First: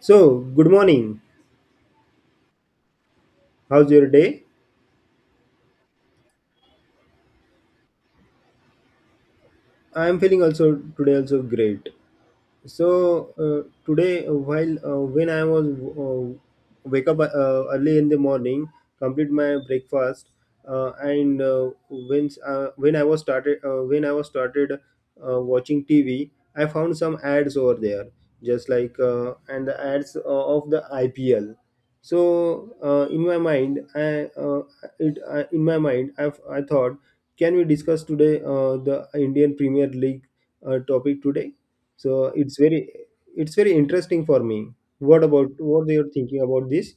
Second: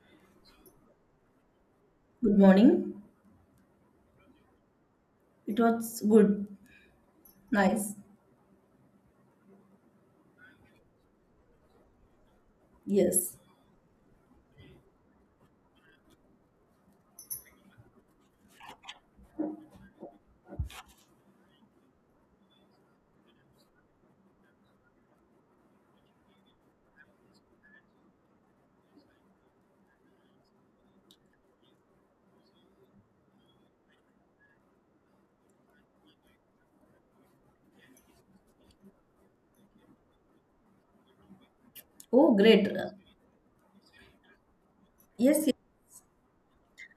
So, good morning. Good morning. How's your day? It was good. Nice. I'm feeling also today also great. Yes. Today, while when I was uh, wake up, early in the morning, complete my breakfast, and when I was started when I was started watching TV, I found some ads over there, just like and the ads of the IPL. So in my mind I it in my mind I thought, can we discuss today the Indian Premier League topic today? So Oh, great. It's very interesting for me. What Yes, yes. about what you're thinking about this?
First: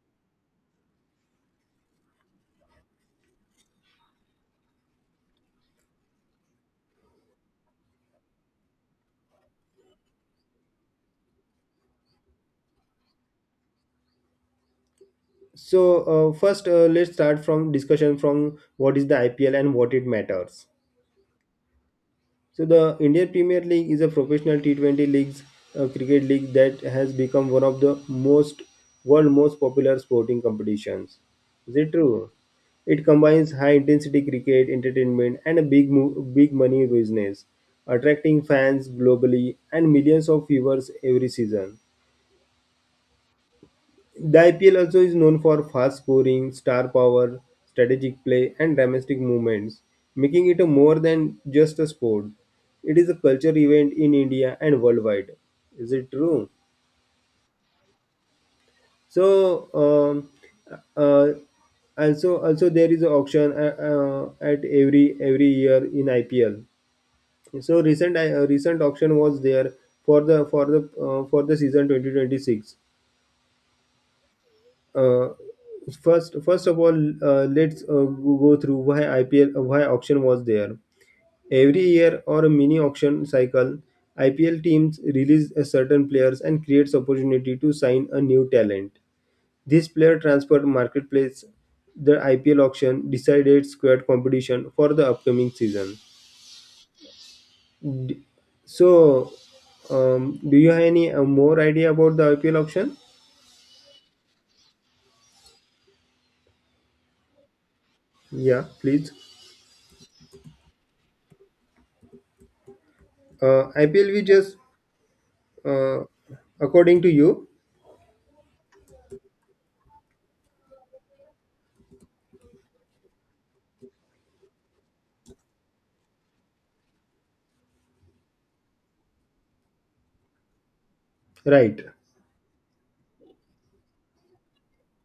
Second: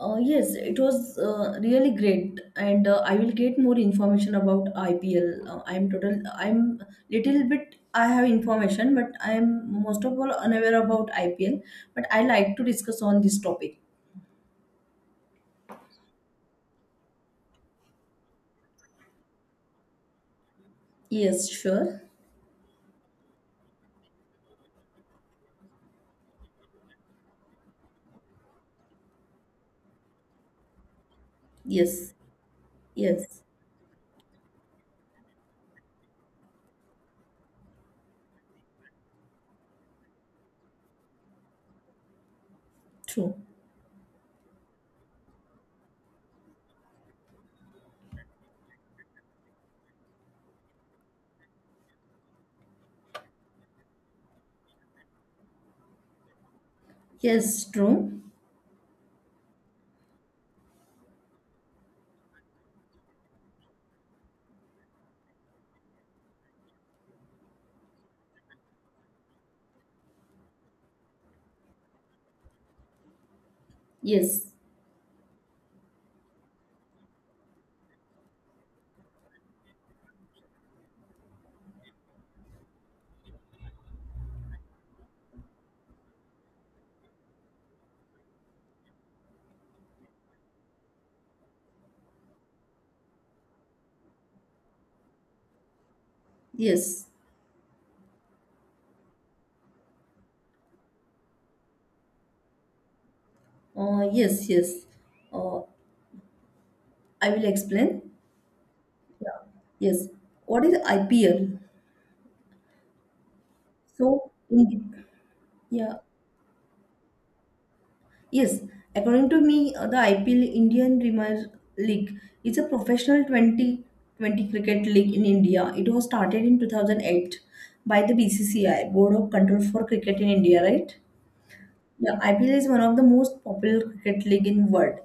Yes, it was really great, and I will get more information about IPL. I'm total. I'm little bit. I have information, but I'm most of all unaware about IPL. But I like to discuss on this topic. So first, let's start from discussion from what is the IPL and what it matters. Yes, sure. So the Indian Premier League is a professional T20 leagues, cricket league that has become one of the most world most popular sporting competitions. Is it Yes, true? It yes. combines high intensity cricket entertainment and a big money business, attracting fans globally and millions of viewers every season. True. The IPL also is known for fast scoring, star power, strategic play, and domestic movements, making it a more than just a sport. It is a culture event in India and worldwide. Is it true? Yes, true. So, um, uh, also there is an auction at every year in IPL. So recent recent auction was there for the for the season 2026. Yes, uh, First, first of all let's go through why IPL, why auction was there every year, or a mini auction cycle. IPL teams release a certain players and creates opportunity to sign a new talent. This player transfer marketplace, the IPL auction decided squad competition for the upcoming season. yes. D- so, do you have any more idea about the IPL auction? Yes, yes. Uh, I will explain. Yeah, please. Yeah. Yes. What is IPL? IPL we So, just, in, yeah, uh, according to you. yes. According to me, the IPL Indian Premier League is a professional Twenty Twenty cricket league in India. It was started in 2008 by the BCCI, Board of Control for Cricket in India, right? Right, Yeah, IPL is one of the most popular cricket league in world.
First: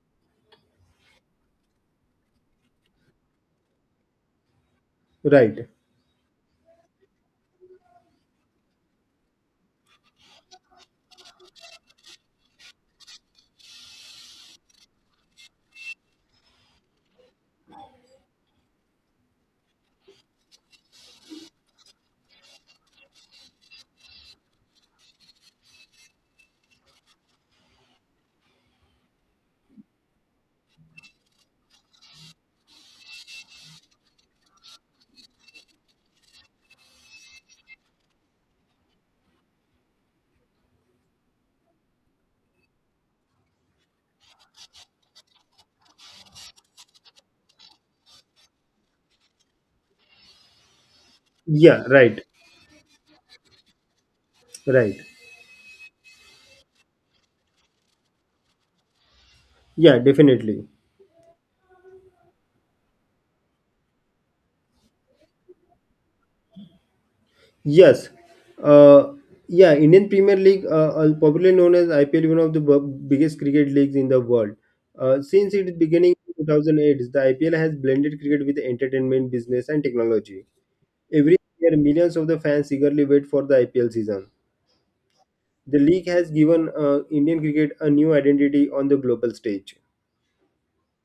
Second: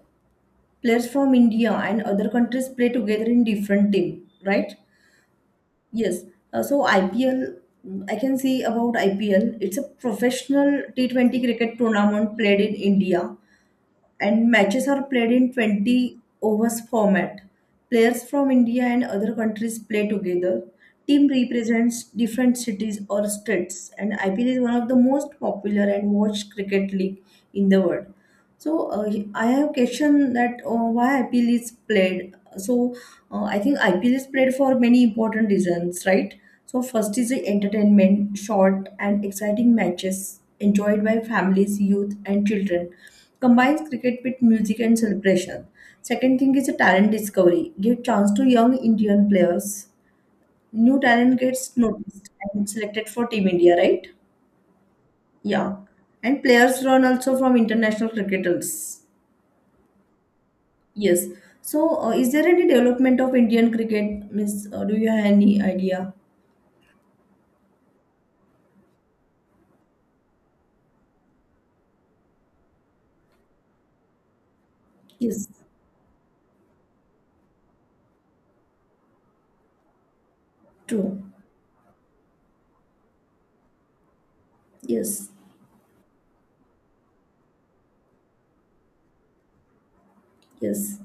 Players from India and other countries play together in different team, right? right. Yes. So IPL, mm, I can say about IPL. It's a professional T20 cricket tournament played in India and matches are played in 20 overs format. Players from India and other countries play together. Team represents different cities or states, and IPL is one of the most popular and watched cricket league in the world. So I have question that why IPL is played. So I think IPL is played for many important reasons, right? So first is the entertainment, short and exciting matches enjoyed by families, youth, and children combines cricket with music and celebration. Second thing is a talent discovery. Give chance to young Indian players. New talent gets Yeah, right, noticed and selected for Team India, right? right. Yeah. And players run also from international cricketers. Yeah, definitely. Yes. So, is there any development of Indian cricket, Miss? Do you have any idea? Yes. uh, yeah, Indian Premier League, popularly known as IPL, one of the biggest cricket leagues in the world. Yes. Since its beginning in 2008, the IPL has blended cricket with entertainment, business and technology. True. Every year millions of the fans eagerly wait for the IPL season. Yes. The league has given Indian cricket a new identity on the global stage. Yes.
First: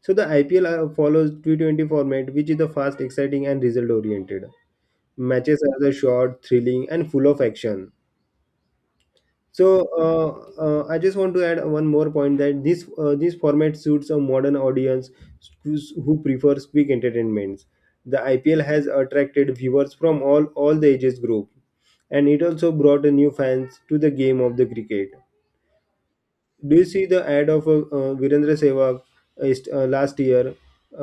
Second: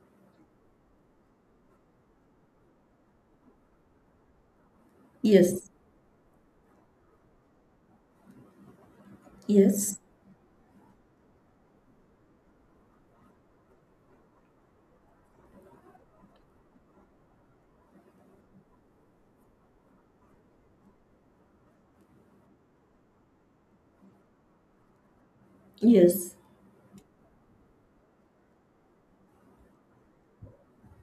So the IPL follows T20 format, which is the fast, exciting, and result-oriented. Matches Yes. are the short, thrilling, and full of action. So, Yes. I just want to add one more point that this this format suits a modern audience who prefers quick entertainments. The IPL has attracted viewers from all the ages group, and it also brought a new fans to the game of the cricket. Yes. Do you see the ad of Virendra Sehwag, last year?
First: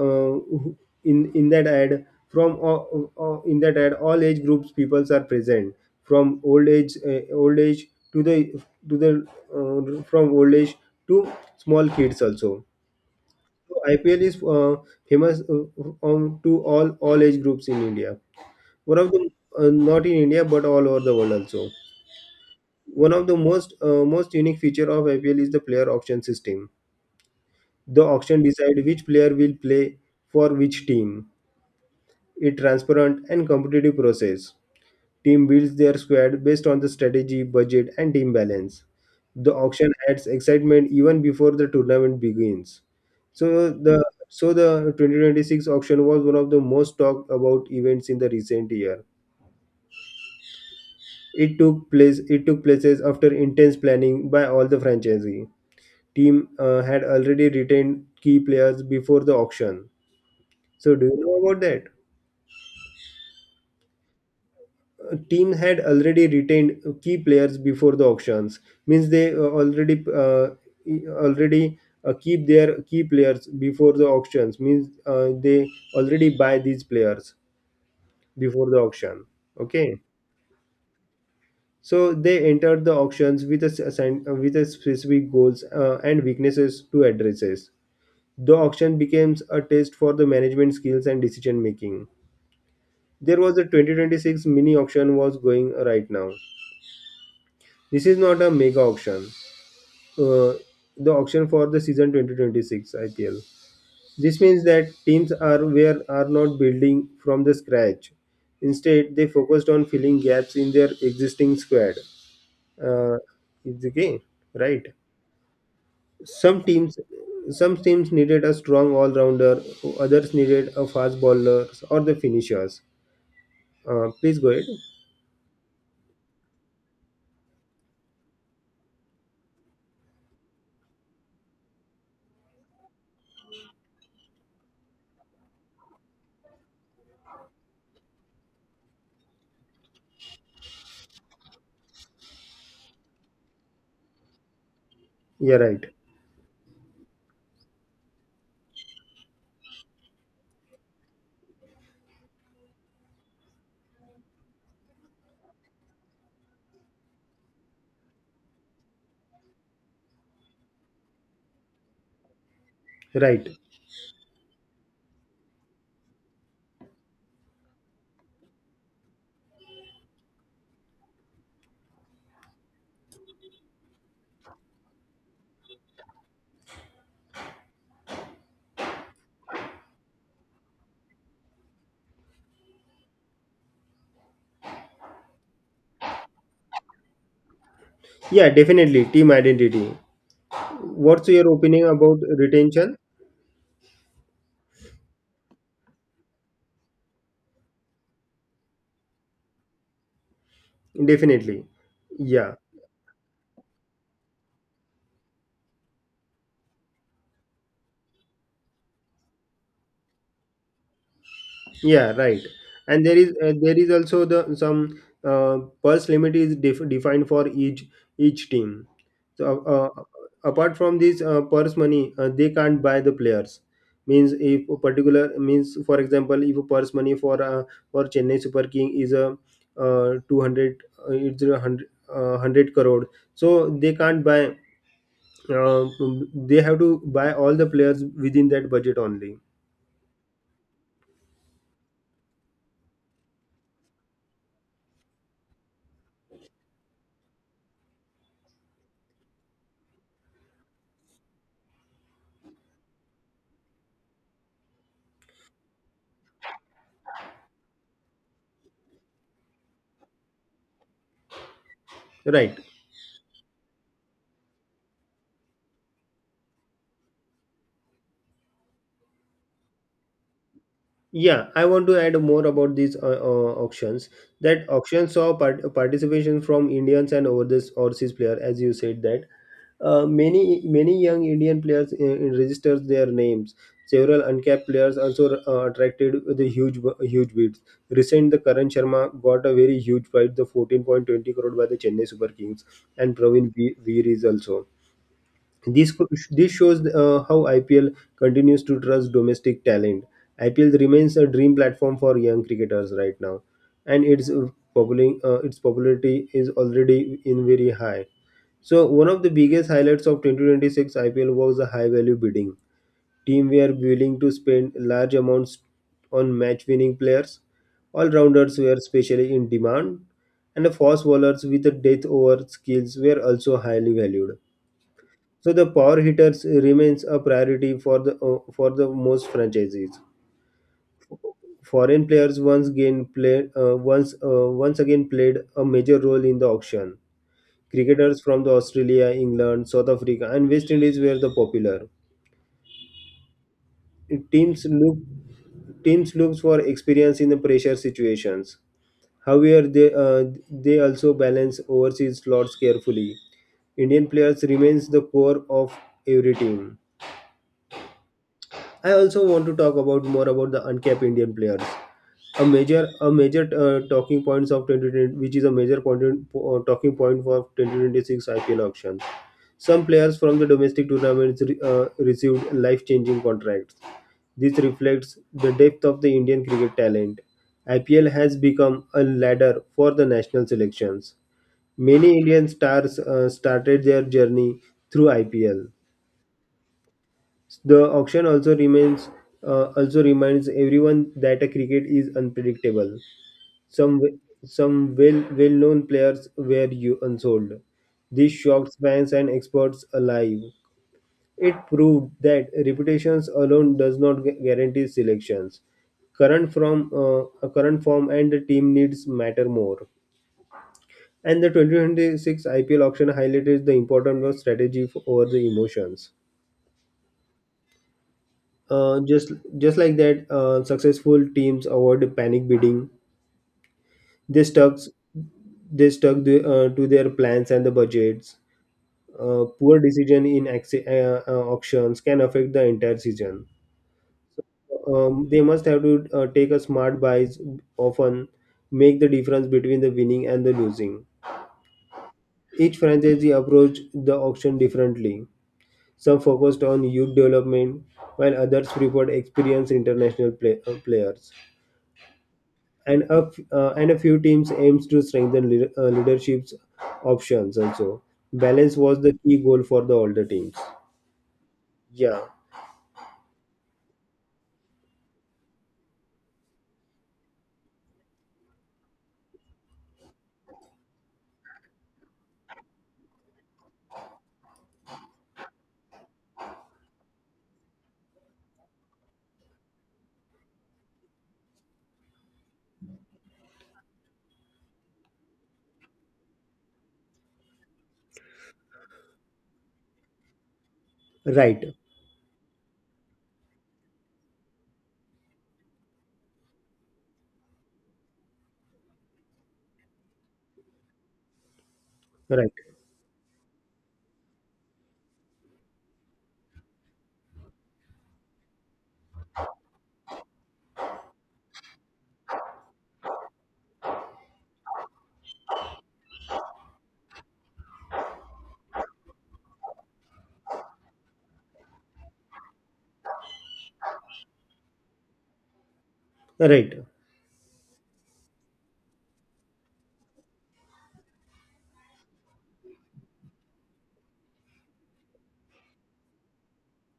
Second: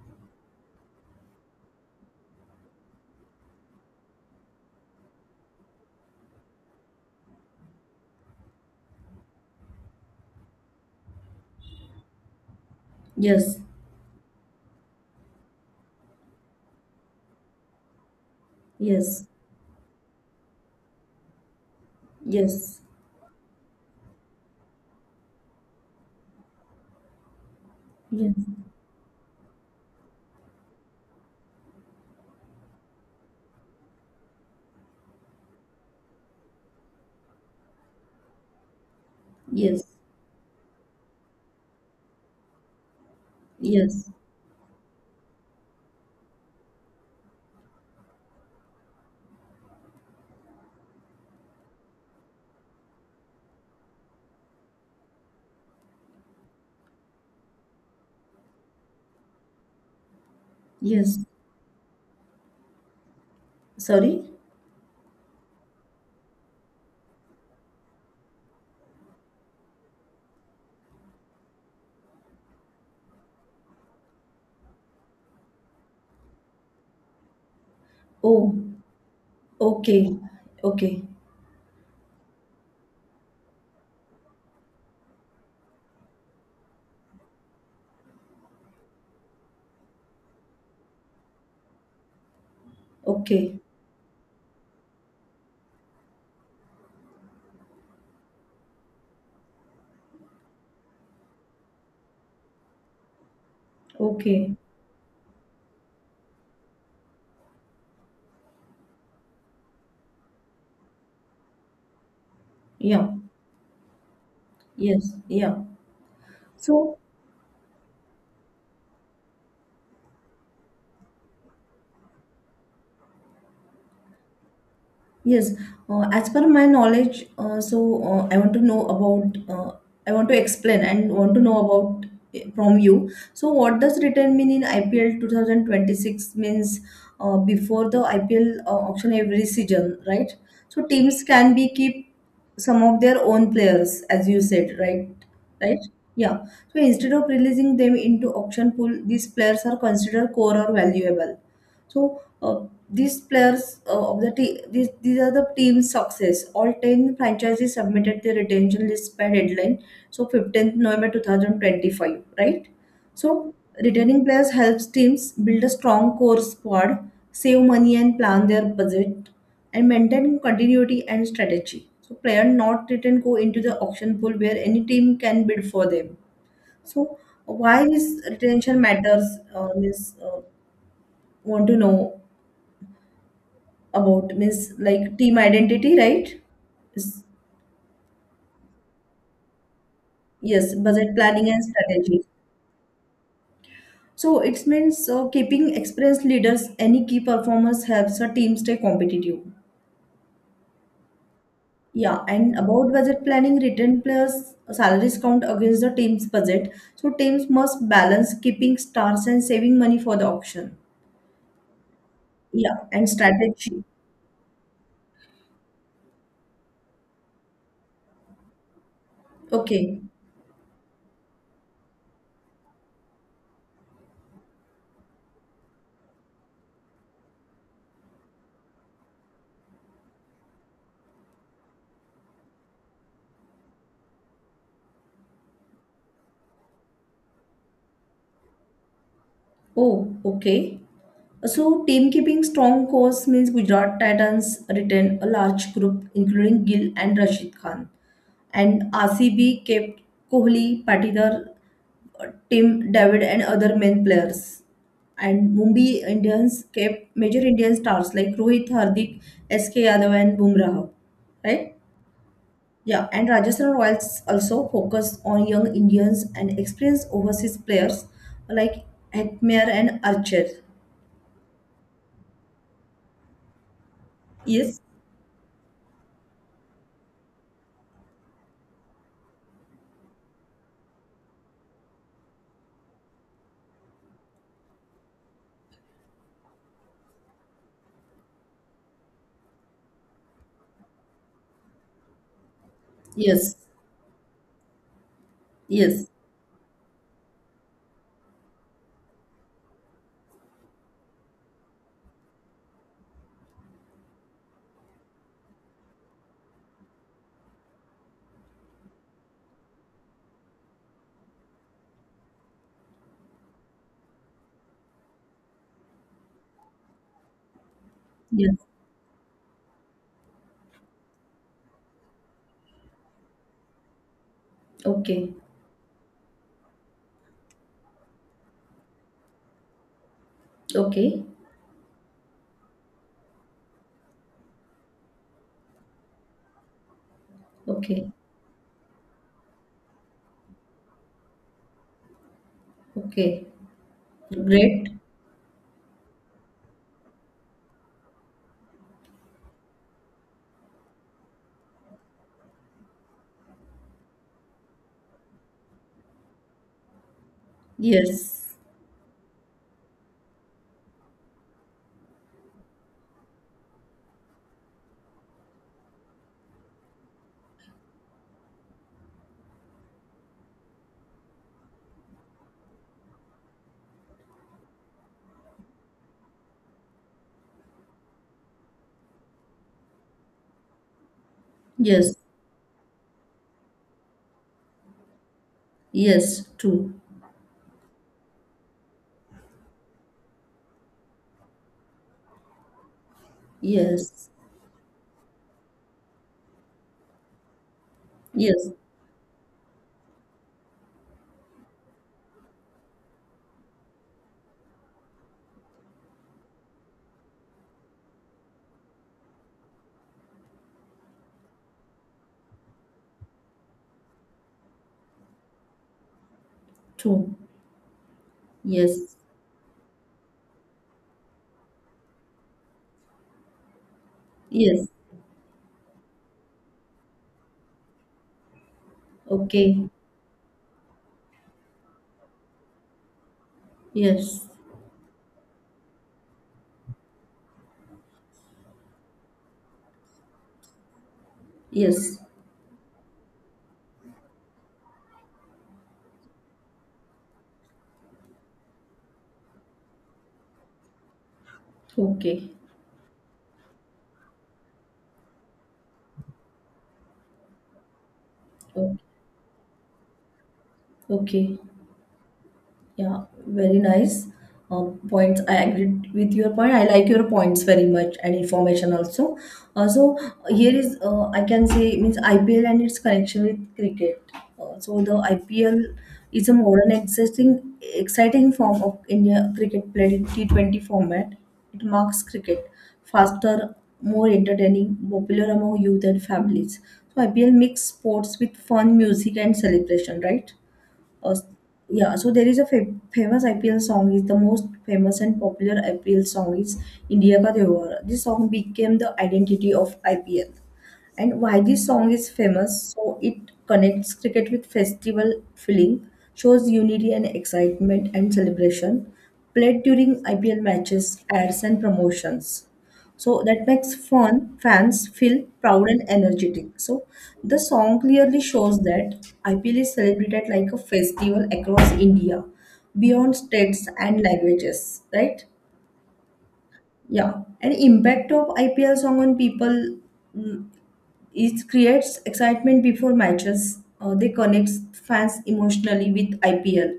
Uh, who- in that ad, from in that ad, all age groups peoples are present, from old age, to the to the from old age to small kids also. Yes. So IPL is famous on to all age groups in India. One of Yes. the, not in India but all over the world also. Yes. Yes. One of the most, most unique feature of IPL is the player auction system. The auction decide which player will play for which team. It transparent and competitive process. Team builds their squad based on the strategy, budget and team balance. The Yes. auction adds excitement even before the tournament begins. So the Yes. so the 2026 auction was one of the most talked about events in the recent year. It took place it took places after intense planning by all the franchisee. Team had already retained key players before the auction. So do you Yes. know about that? Sorry? Team had already retained key players before the auctions, means they already keep their key players before the auctions, means they already buy these players Oh, before the auction, okay? okay. Okay. So they entered the auctions with a, with a specific goals and weaknesses to addresses. The auction becomes a test for the management skills and decision making. There was Okay. a 2026 mini auction was going right now. This is not a mega auction, uh, the auction for the season 2026 IPL. This Okay. means that teams are where are not building from the scratch. Instead, they focused on filling gaps in their existing squad. Yeah. Uh, it's okay, right? Yes. Yeah. Some So, teams, some teams needed a strong all-rounder. Others needed a fast bowlers or the finishers. Please go ahead. Yes, as per my knowledge, I want to know about, I want to explain and want to know about from you. So, what does return mean in IPL 2026 means before the IPL auction every season, right? So, teams can be keep some of their own players, as you said, right? Yeah, right, Right? Yeah. So, instead of releasing them into auction pool, these players are considered core or valuable so these players of the te- these are the team's success. All ten franchises submitted their retention list by deadline, so 15th November 2025, right? So right. retaining players helps teams build a strong core squad, save money and plan their budget, and maintain continuity and strategy. So player not retained go into the auction pool where any team can bid for them. So why this retention matters? Is Want to know about means like team identity, right? Is- Yeah, definitely team identity. Yes, budget What's planning your and opinion about strategy. retention? So it means keeping experienced leaders, any key performers helps a team stay competitive. Definitely. Yeah, Yeah. and about budget planning, return plus salaries count against the team's budget. So teams must balance keeping stars and saving money for the auction. Yeah, right. Yeah, And and there strategy. is also the some pulse limit is defined for each team. So, Okay. Apart from this purse money, they can't buy the players. Means if a particular means, for example, if a purse money for Chennai Super King is a two hundred, it's a hundred hundred crore. So they can't buy. Uh, they have to buy all the players within that budget only. Oh, okay. So, team keeping strong course means Gujarat Titans retained a large group including Gill and Rashid Khan, and RCB kept Kohli, Patidar, Tim David, and other main players. And Mumbai Indians kept major Indian stars like Rohit, Hardik, SK Yadav, and Bumrah. Right? Right. Yeah, and Rajasthan Royals also focused on young Indians and experienced overseas players like Atmer and Archer. Yeah, I want to add more about these auctions. That Yes, auction saw participation from Indians and overseas player, as you said that, many young Indian players registered their names. Several uncapped players also attracted the huge bids. Recent, the Karan Sharma got a very huge price, the 14.20 crore by the Chennai Super Kings, and Praveen yes. Veer Veer is also. This, Yes, shows how IPL continues to trust domestic talent. IPL remains a dream platform for young cricketers right now, and its popularity is already in very high. So one of the biggest highlights of 2026 IPL was the high value bidding. Team were willing to spend large amounts on match winning players. All rounders yes. were especially in demand, and the fast bowlers with the death over skills were also highly valued. Okay, So the power hitters remains a priority for the, for the most franchises. okay, Foreign players once again played a major role in the auction. okay, Cricketers from the Australia, England, South Africa, and West Indies were the popular. okay. Teams Great. look Teams looks for experience in the pressure situations. However, they also balance overseas slots carefully. Indian players remains the core of every team. Yes, I also want to talk about more about the uncapped Indian players. A major talking points of 2020, which is a major point, talking point for 2026 IPL auction. Some players from the domestic tournaments received life-changing contracts. This reflects the depth of the Indian cricket talent. IPL has become a ladder for the national selections. yes, Many Indian stars started their journey through IPL. yes, true. The auction also remains Also reminds everyone that a cricket is unpredictable. Some w- Yes, some well known players were you unsold. This yes, shocked fans and experts alive. It proved that reputations alone does not guarantee selections. Current from, a current form and the team needs matter more. And the 2026 IPL auction highlighted the importance of strategy over the emotions. true. Uh, Yes, just just like that, successful teams avoid panic bidding. They stuck yes, they stuck the, to their plans and the budgets. Poor okay, decision in auctions can affect the entire season. yes, So, they must have to take a smart buys often make the difference between the winning and the losing. yes, Each franchisee approached the auction differently. Some focused on youth development, while others preferred experienced international players. okay, And a few teams aims to strengthen leadership's options also. Balance okay, was the key goal for the older teams. okay. Yeah. Yeah, very nice points. I agreed with your point. I like your points very much and information also. Also, here is I can say means IPL and its connection with cricket. So the IPL is a modern, existing, exciting form of India cricket played in T20 format. It marks cricket faster, more entertaining, popular among youth and families. So IPL mix sports with fun, music, and celebration, right? Uh, Right, yeah, so there is a famous IPL song is the most famous and popular IPL song is India Ka Dewar. This song became the identity of IPL. And why this song is right, famous? So it connects cricket with festival feeling, shows unity and excitement and celebration, played during IPL matches, ads and promotions so that makes fun fans feel proud and energetic. So the song clearly shows that IPL is celebrated like a festival across India, beyond states and languages, right? right, Yeah, and impact of IPL song on people is creates excitement before matches. They connects fans emotionally with IPL,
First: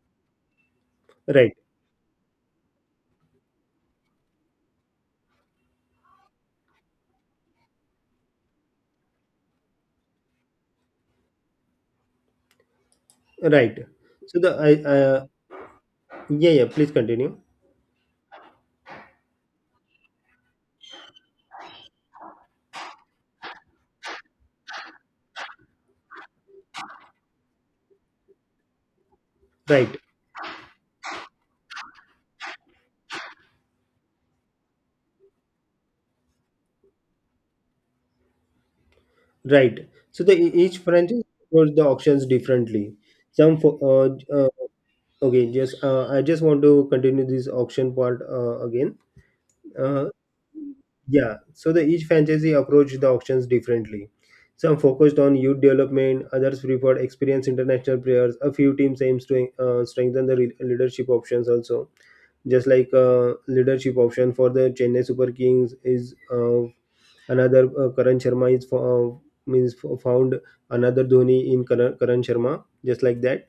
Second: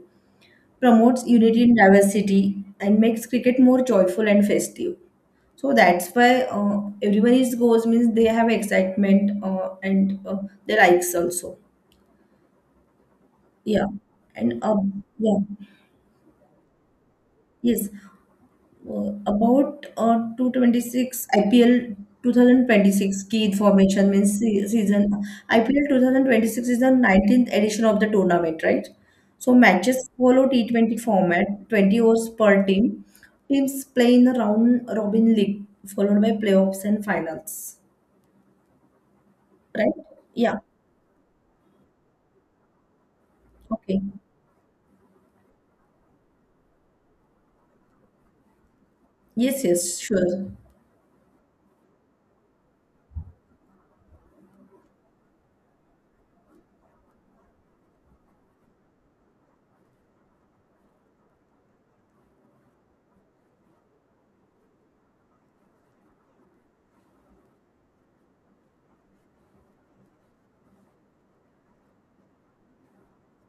promotes right, unity and diversity and makes cricket more joyful and festive. So that's why everyone is goes means they have excitement and they likes also. right. Yeah, so the and I uh, yeah, Yeah, yeah, please continue. yes. About 226 IPL 2026 key formation means season IPL 2026 is the 19th edition of the tournament, right? So Right, matches follow T20 format, 20 overs per team. Teams play in the round robin league followed by playoffs and finals, right. right? So the Yeah. each franchise approach the auctions differently. Some for Okay. Uh, okay, just I just want to continue this auction part again. Yes, yes, uh, sure. Yeah, so the each franchisee approached the auctions differently. Some focused on youth development, others preferred experienced international players. A few teams aims to strengthen the leadership options also. Just like leadership option for the Chennai Super Kings is, another, Karan Sharma is found another Dhoni in Karan, Karan Sharma. Just like that,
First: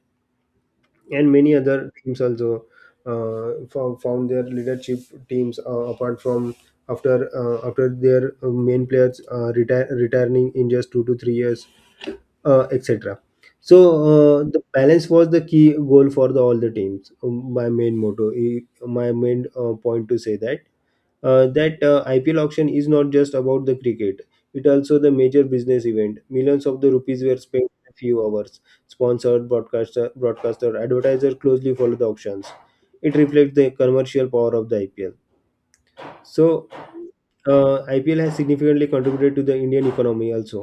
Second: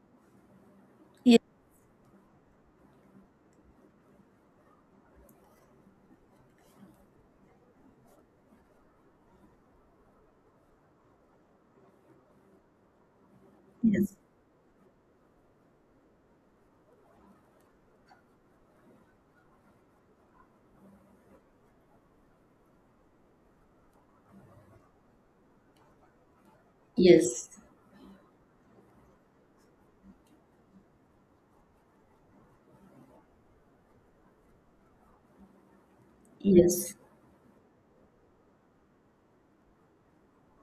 and Yes, many other teams also found their leadership. Teams apart from after after their main players retire returning in just 2 to 3 years, etc. So, yes, the balance was the key goal for the, all the teams. My main point to say that IPL auction is not just about the cricket. It also the major business event. Millions of the rupees were yes, spent in a few hours. Sponsored broadcaster, advertiser closely follow the auctions. It reflects the commercial power of the IPL. So yes, uh, IPL has significantly contributed to the Indian economy also.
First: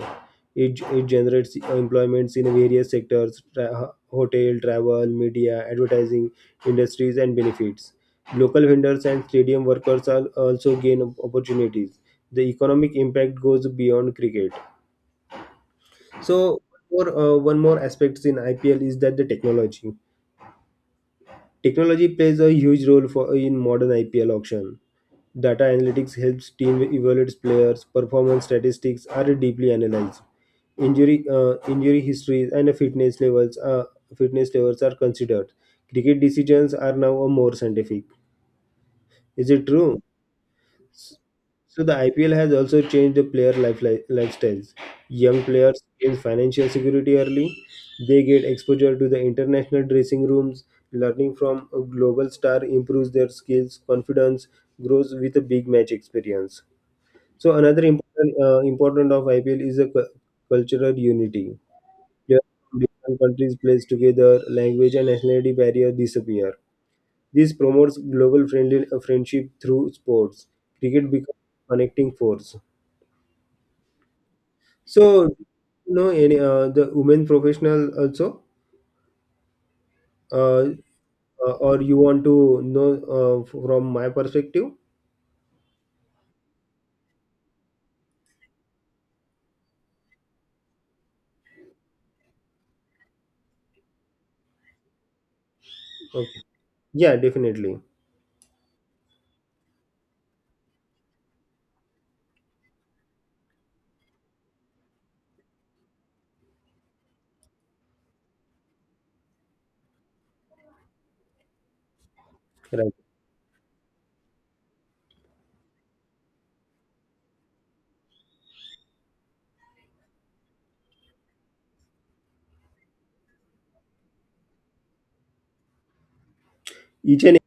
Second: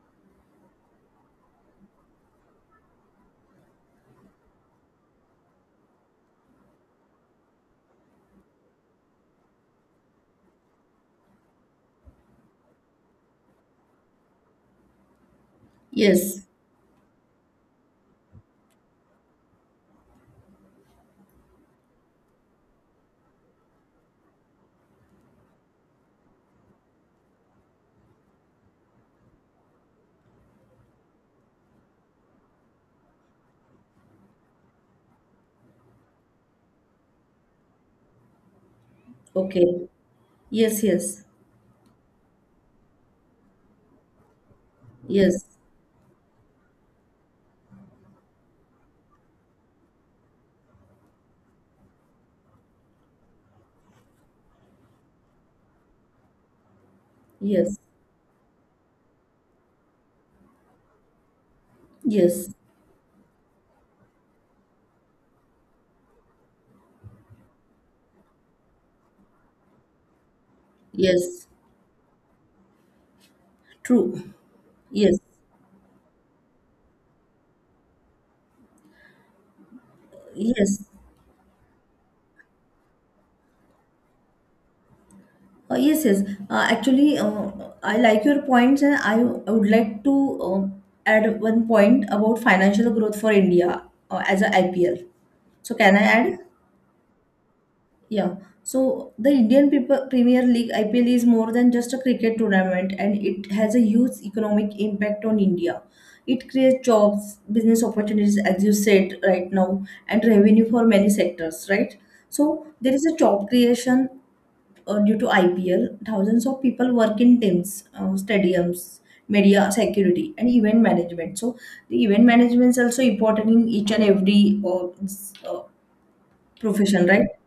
It generates employments in various sectors hotel, travel, media, advertising, industries, and benefits. Local vendors and stadium workers are also gain opportunities. The economic impact goes beyond cricket. yes. So, for, one more aspect in IPL is that the technology. Technology plays a huge role for in modern IPL auction. Data analytics helps team evaluate players' performance statistics are deeply analyzed. Injury histories and fitness levels are considered. Cricket decisions are now a more scientific. Is it Okay. true? Yes, yes, So the IPL has also changed the player lifestyles. Young yes, players gain financial security early. They get exposure to the international dressing rooms. Learning from a global star improves their skills, confidence grows with a big match experience. So yes. another important of IPL is the cultural unity. Yes, Players from different countries play together, language and nationality barriers disappear. This promotes global friendly friendship through sports. Cricket becomes yes, a connecting force. true. Yes, So, you know any the women professional also, uh, yes, or you want to know from my perspective? Yes, yes. Uh, actually, uh, I like your points, and I would like to add one point about financial growth for India as a IPL. So, can I add? Okay. Yeah, definitely. Yeah. So the Indian Premier League IPL is more than just a cricket tournament and it has a huge economic impact on India. It creates jobs, business opportunities, as you said right now, and revenue for many sectors, right? So Right. there is a job creation due to IPL. Thousands of people work in teams, stadiums, media security, and event management. So the event management is also important in each and every profession, Each right? and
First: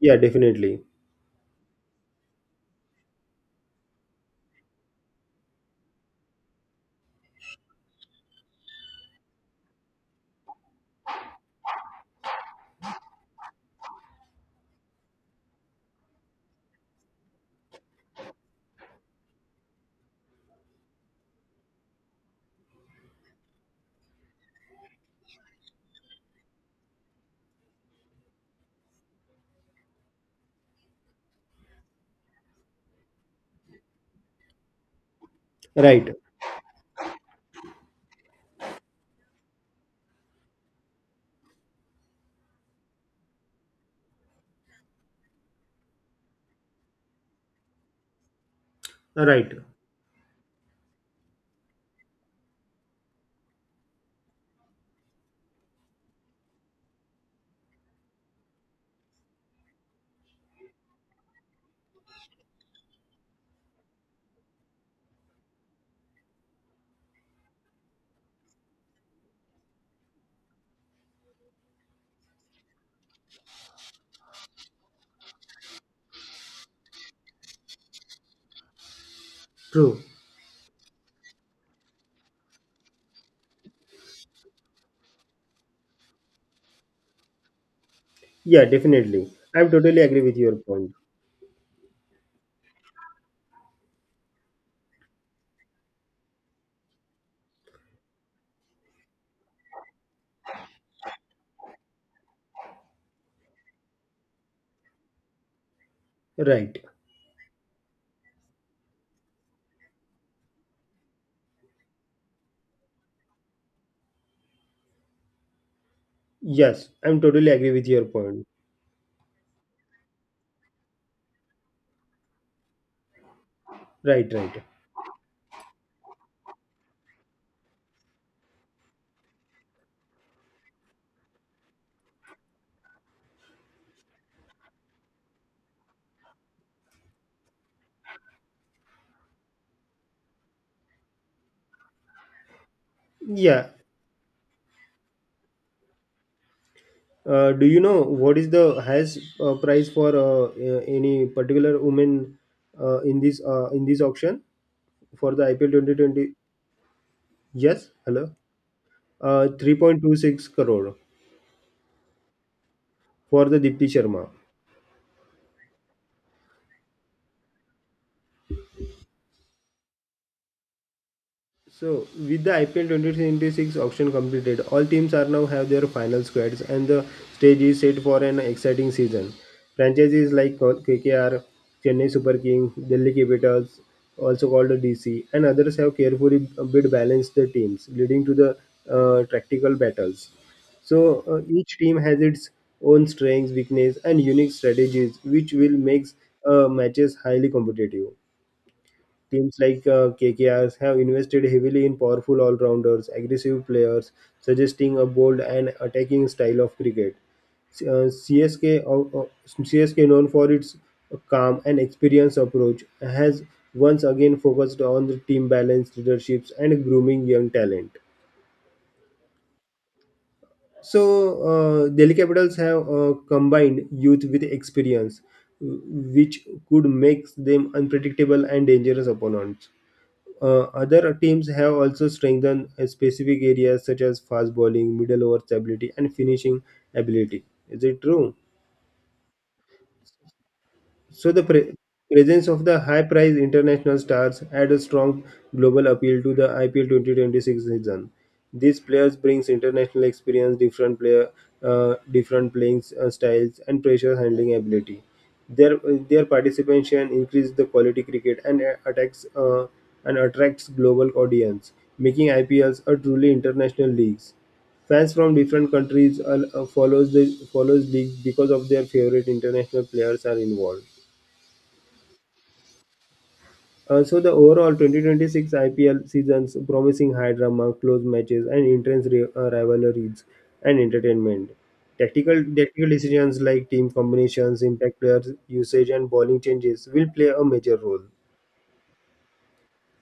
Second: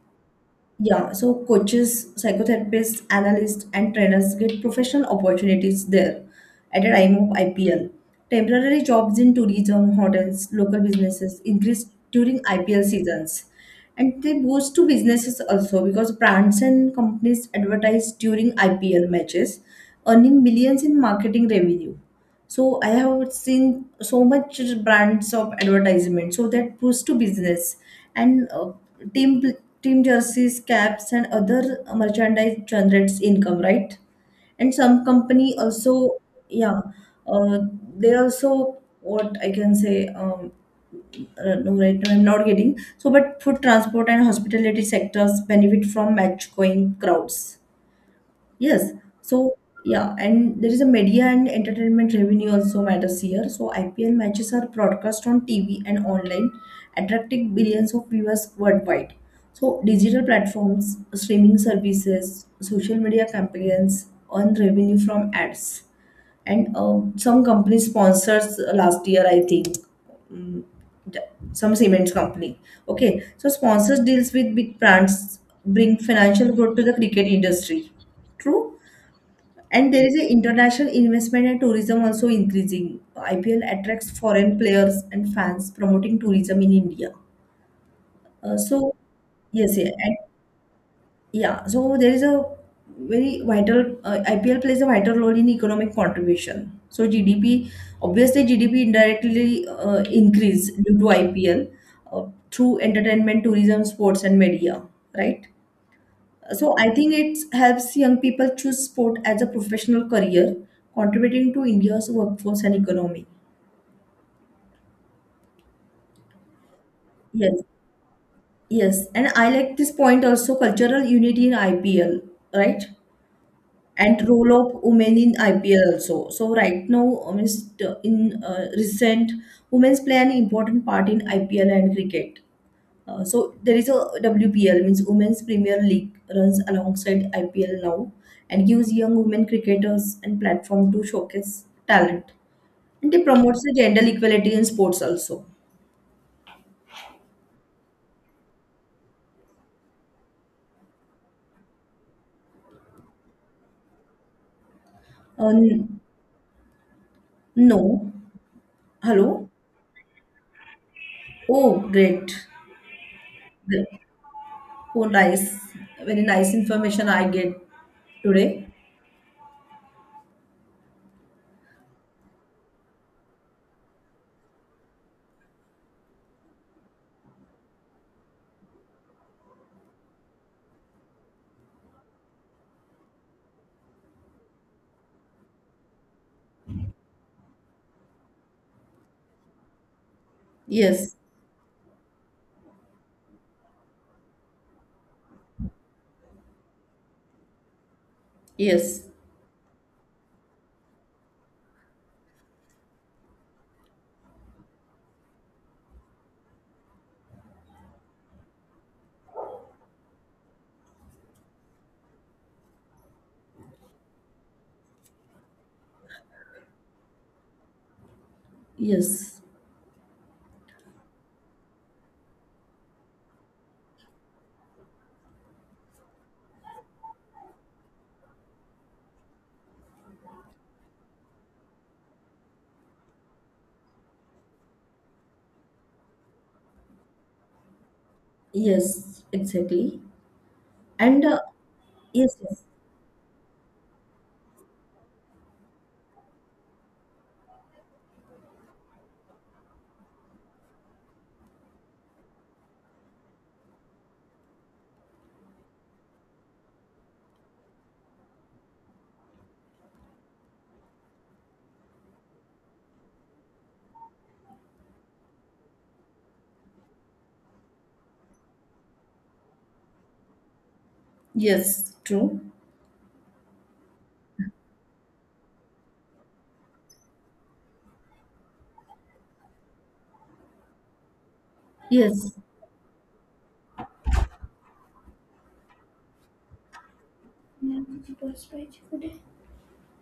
yeah, definitely. Yeah, so coaches, psychotherapists, analysts, and trainers get professional opportunities there at a time of IPL. Temporary jobs in tourism, hotels, local businesses increase during IPL seasons. And they boost to businesses also because brands and companies advertise during IPL matches, earning millions in marketing revenue. So I have seen so much brands of advertisement. So that boost to business and team team jerseys, caps, and other merchandise generates income, right? And some company Right. also, yeah, uh, they also what I can say. No, right now I'm not getting so, but food transport and hospitality sectors benefit from match going crowds. Yes. Right. So yeah, and there is a media and entertainment revenue also matters here. So IPL matches are broadcast on TV and online, attracting billions of viewers worldwide. So digital platforms, streaming services, social media campaigns earn revenue from ads, and some company sponsors last year, I think. mm, th- some cement company. Okay, so sponsors deals with big brands bring financial growth to the cricket industry. True. And True. there is a international investment and tourism also increasing. IPL attracts foreign players and fans, promoting tourism in India. Yeah, So definitely. I'm yes, yeah, totally and agree with your point. yeah, so there is a very vital IPL plays a vital role in economic contribution. So GDP, obviously GDP indirectly increase due to IPL uh, through entertainment, tourism, sports, and media, right? Right. So I think it helps young people choose sport as a professional career, contributing to India's workforce and economy. Yes, I'm totally Yes, agree with your point. yes, and I like this point also cultural unity in IPL, right? And Right, role right. of women in IPL also. So right now, is the- in recent, women play an important part in IPL and cricket. So there is a WPL means Women's Premier League runs alongside IPL now and gives young women cricketers and platform to showcase talent. And it promotes Yeah. the gender equality in sports also. Do you know what is the highest price for any particular woman in this auction for the Uh, IPL n- 2020? Yes. no. Hello. Hello? 3.26 crore Oh, great. for the Dipti Great. Sharma. Oh, nice. Very nice information I get today. So, with the IPL 2026 auction completed, all teams are now have their final squads and the stage is set for an exciting season. Franchises like KKR, Chennai Super King, Delhi Capitals, also called DC, and others have carefully bid balanced the teams, leading to the tactical battles. Yes. So, each team has its own strengths, weakness, and unique strategies, which will make matches highly competitive. Yes. Teams like KKRs have invested heavily in powerful all rounders, aggressive players, suggesting a bold and attacking style of cricket. Uh, CSK, of- of- CSK, known for its calm and experienced approach, has once again focused on the team balance, leaderships, and grooming young talent. Yes. So, Delhi Capitals have combined youth with experience, w- which could make them unpredictable and dangerous opponents. Other teams have also strengthened specific areas such as fast bowling, middle over stability, and finishing ability. Is it true? Yes. Exactly. And So the yes, presence of yes. the high-priced international stars add a strong global appeal to the IPL 2026 season. These players brings international experience, different playing styles, and pressure handling ability. Their their participation increases the quality cricket and attacks and attracts global audience, making IPLs a truly international leagues. Fans from different countries follows the follows leagues because of their favorite international players are involved. Yes. True. So the overall 2026 IPL season's promising high drama, close matches, and rivalries and entertainment. Yes. Tactical decisions like team combinations, impact players usage, and bowling changes will play a major role.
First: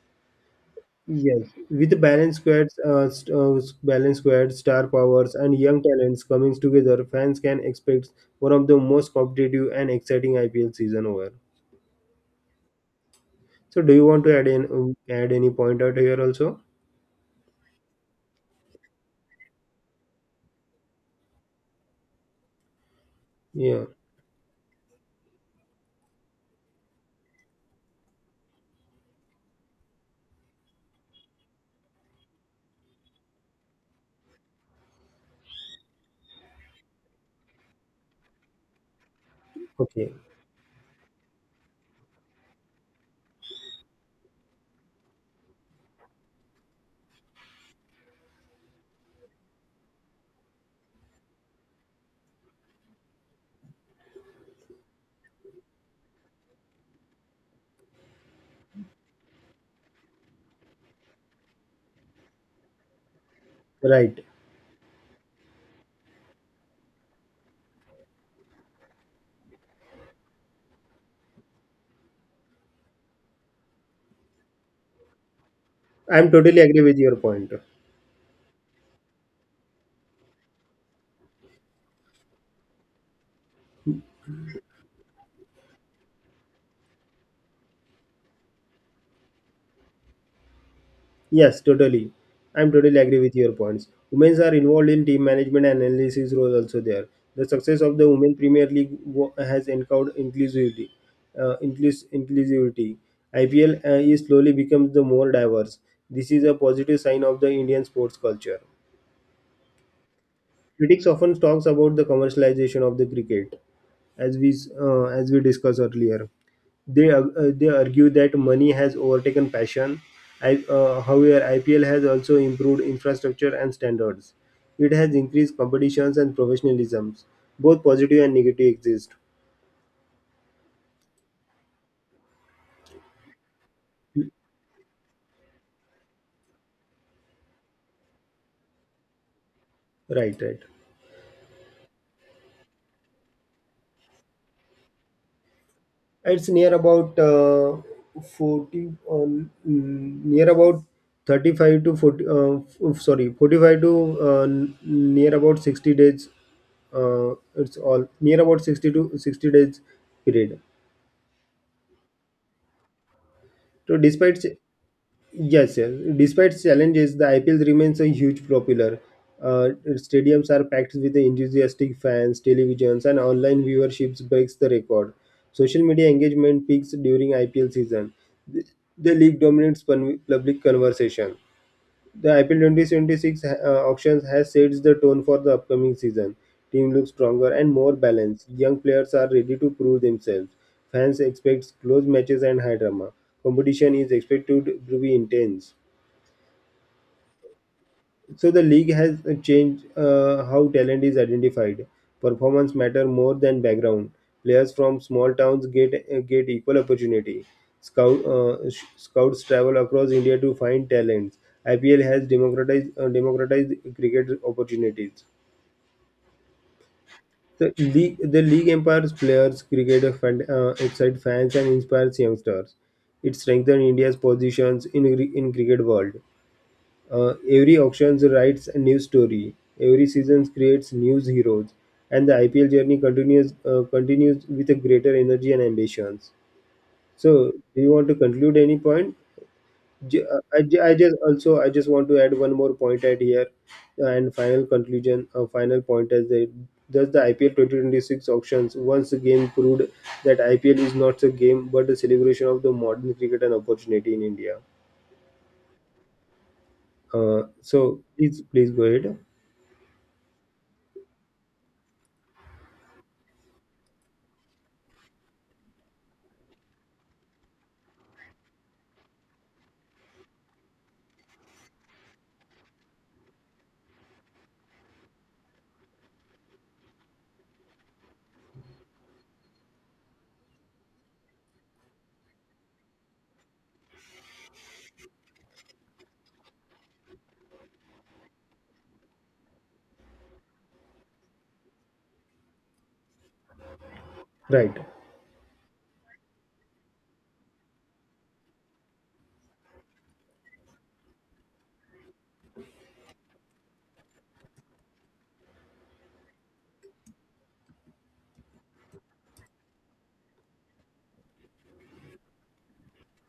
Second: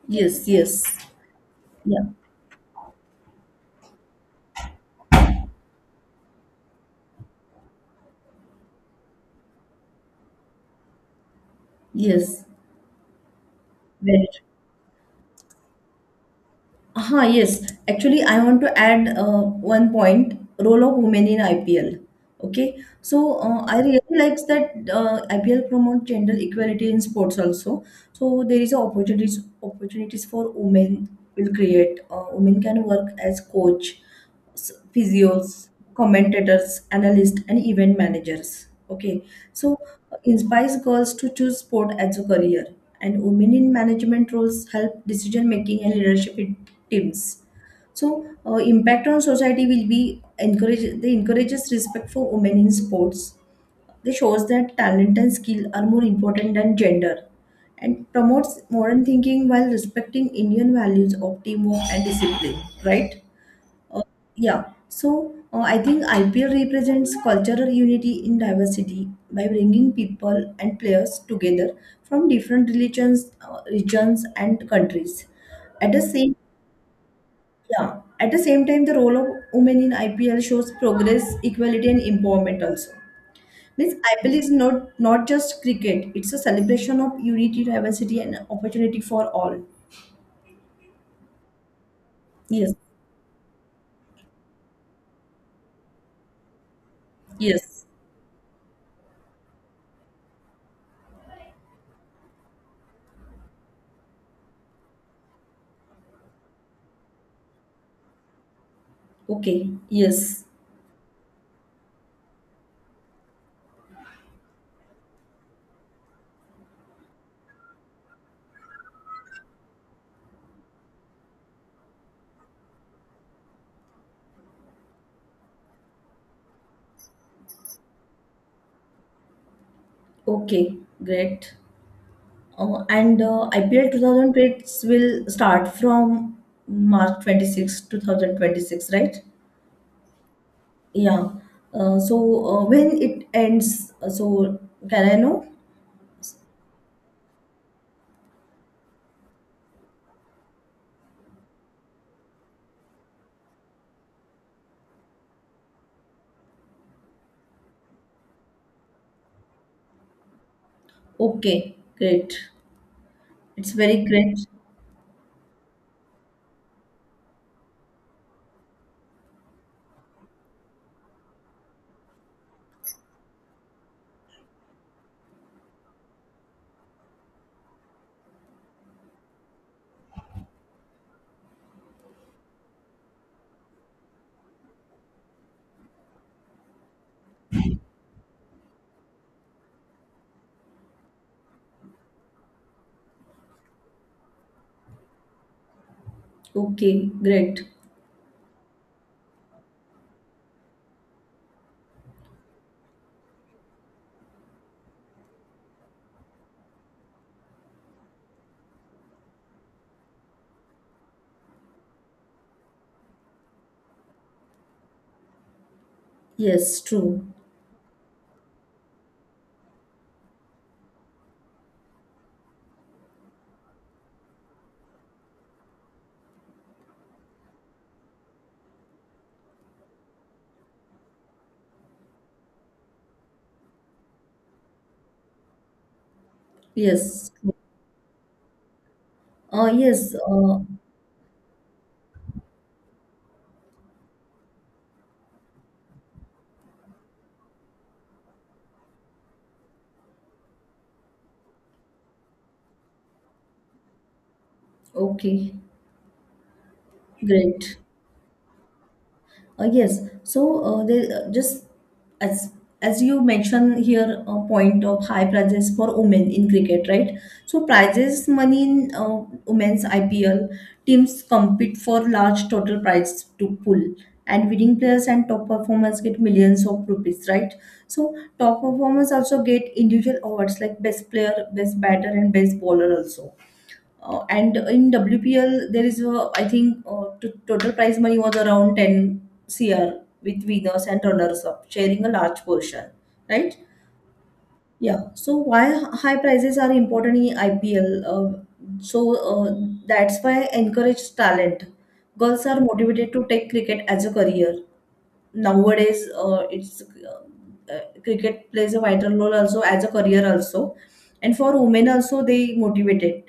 Yes, yes. Yes, with Yeah. Balanced squads, star powers, and young talents coming together, fans can expect one of the most competitive and exciting IPL season over. Yes. So, do you want Very to true. Add any point out here also? Aha, yes. Actually, I want to add one point, role of women in IPL. Okay. So I Yeah. really likes that IPL promote gender equality in sports also. So there is a opportunities for women will create. Women can work as coach physios, commentators, analysts, and event managers. Okay, so Okay. Inspires girls to choose sport as a career, and women in management roles help decision making and leadership in teams. So, impact on society will be encourage. They encourages respect for women in sports. They shows that talent and skill are more important than gender, and promotes modern thinking while respecting Indian values of teamwork and discipline. Right? Right. Yeah, so I think IPL represents cultural unity in diversity by bringing people and players together from different religions, regions, and countries. At the I'm same totally agree with your point. yeah, at the same time, the role of women in IPL shows progress, equality, and empowerment also. Means IPL is not just cricket; it's a celebration of unity, diversity, and opportunity for all. Yes, totally. I'm Yes. totally agree with your points. Women are involved in team management and analysis roles also there. The success Yes. of the Women Premier League wo- has encountered inclusivity. Inclusivity. IPL is slowly becomes the more diverse. This is a positive sign of the Indian sports culture. Okay. Yes. Critics often talks about the commercialization of the cricket, as as we discussed earlier. They argue that money has overtaken passion. However, IPL has also improved infrastructure and standards. It has increased competitions and professionalisms. Both positive and negative exist. Okay. Great. And IPL 2026 will start from March 26th, 2000 26, 2026, right? Right, right. Yeah. Uh, so when it ends, can I know? It's near about 40, near about 35 to 40. Sorry, 45 to near about 60 days. It's all near about 60 to 60 days period. Okay, great. It's So, very great. Yes, yes. Despite challenges, the IPL remains a huge popular. Stadiums are packed with enthusiastic fans, televisions, and online viewerships breaks the record. Social media engagement peaks during IPL season. The, the league dominates public conversation. The IPL 2026 auctions has sets the tone for the upcoming season. Team looks stronger and more balanced. Young players are ready to prove themselves. Fans expect close matches and high drama. Competition is expected to be intense. Okay, great. So the league has changed how talent is identified. Performance matter more than background. Players from small towns get equal opportunity. Scouts travel across India to find talents. IPL has democratized cricket opportunities. Yes, true. The league empowers players, excites fans, and inspires youngsters. It strengthens India's positions in cricket world. Every auction writes a new story. Every season creates new heroes, and the IPL journey continues with a greater energy and ambitions. Yes. So, True. do you want to conclude any point? Yes. J- I, ju- I just also I just want to add one more point at here, and final conclusion, final point as that does the IPL 2026 auctions once again proved that IPL is not a game but a celebration of the modern cricket and opportunity in India. Okay, great. So please go ahead. Yes. So they just as as you mentioned here a point of high prices for women in cricket, right? So prizes money in women's IPL teams compete for large total prize to pull, and winning players and top performers get millions of rupees, right? So top performers also get individual awards like best player, best batter, and best bowler also. And in WPL, there is, a, I think, total prize money was around 10 CR with winners and runners up, sharing a large portion, right? Right. Yeah. So why high prices are important in IPL? So uh, that's why encourage talent. Girls are motivated to take cricket as a career. Nowadays, it's cricket plays a vital role also as a career also, and for women also they motivated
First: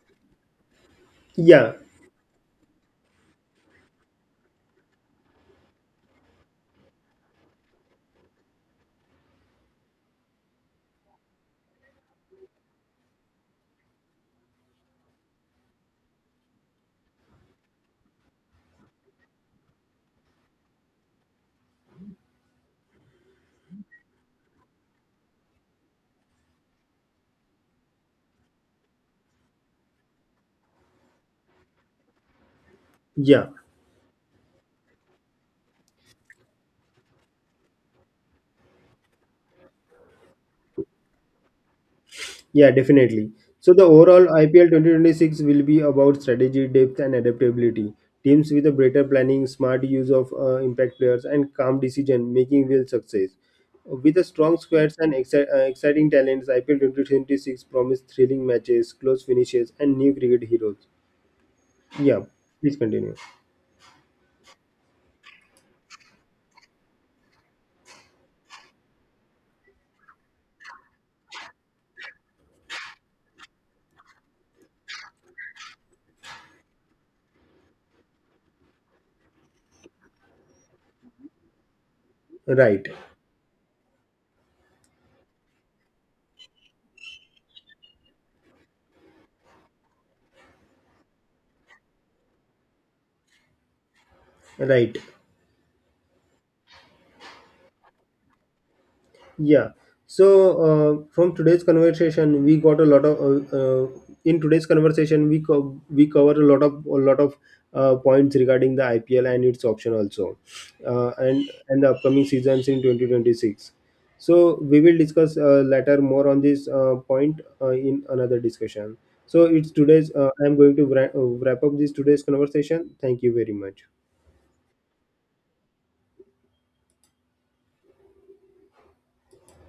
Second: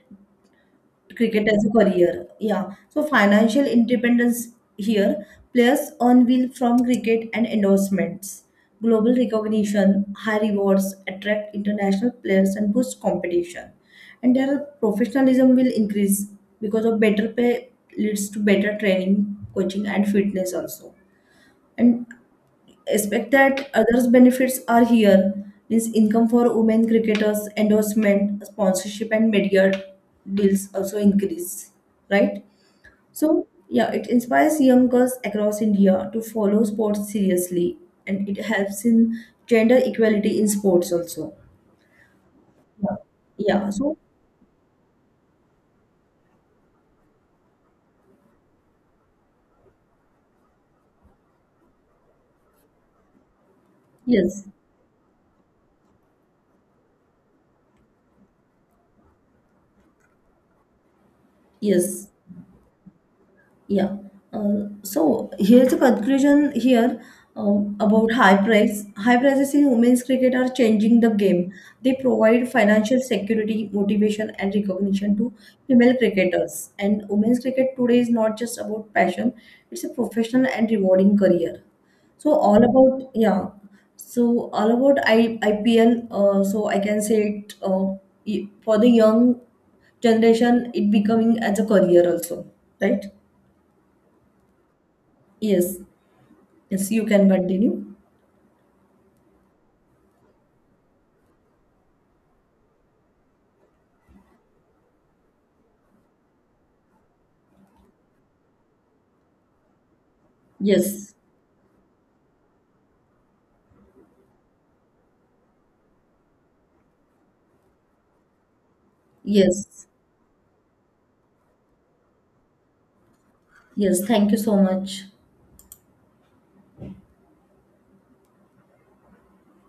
cricket as a Yeah, career. Yeah. So financial independence here, players earn will from cricket and endorsements. Global recognition, high rewards attract international players and boost competition. And their professionalism will increase because of better pay leads to better training, coaching and fitness also. And expect that others benefits are here means income for women cricketers endorsement sponsorship and media deals also increase, right? So yeah, yeah, it inspires young girls across India to follow sports seriously and it helps in gender equality in sports also. yeah, Yeah, definitely. yeah. So the So overall IPL 2026 will be about strategy, depth, and adaptability. Teams with a better planning, smart use of impact players, and calm decision making will success. With a yes, strong squads and exciting talents, IPL 2026 promise thrilling matches, close finishes, and new cricket heroes. yes. Yeah, please continue. Yeah. So here's a conclusion here uh, about high price. High prices in women's cricket are changing the game. They provide financial security, motivation, and recognition to female cricketers. And women's cricket today is not just about passion; it's a professional and rewarding career. So all Right, about yeah. So all about I IPL. I can say it for the young generation. It becoming as a career also, right? right. Yes, yes, you can continue. Yeah. So from today's conversation, we got a lot of. In today's conversation, we cover a lot of points regarding the IPL and its option also, Yes, and the upcoming seasons in 2026. So we will discuss later more on this point in another discussion. So it's yes, today's. I am going to wrap up this today's conversation. Thank you very much. yes. Thank you so much.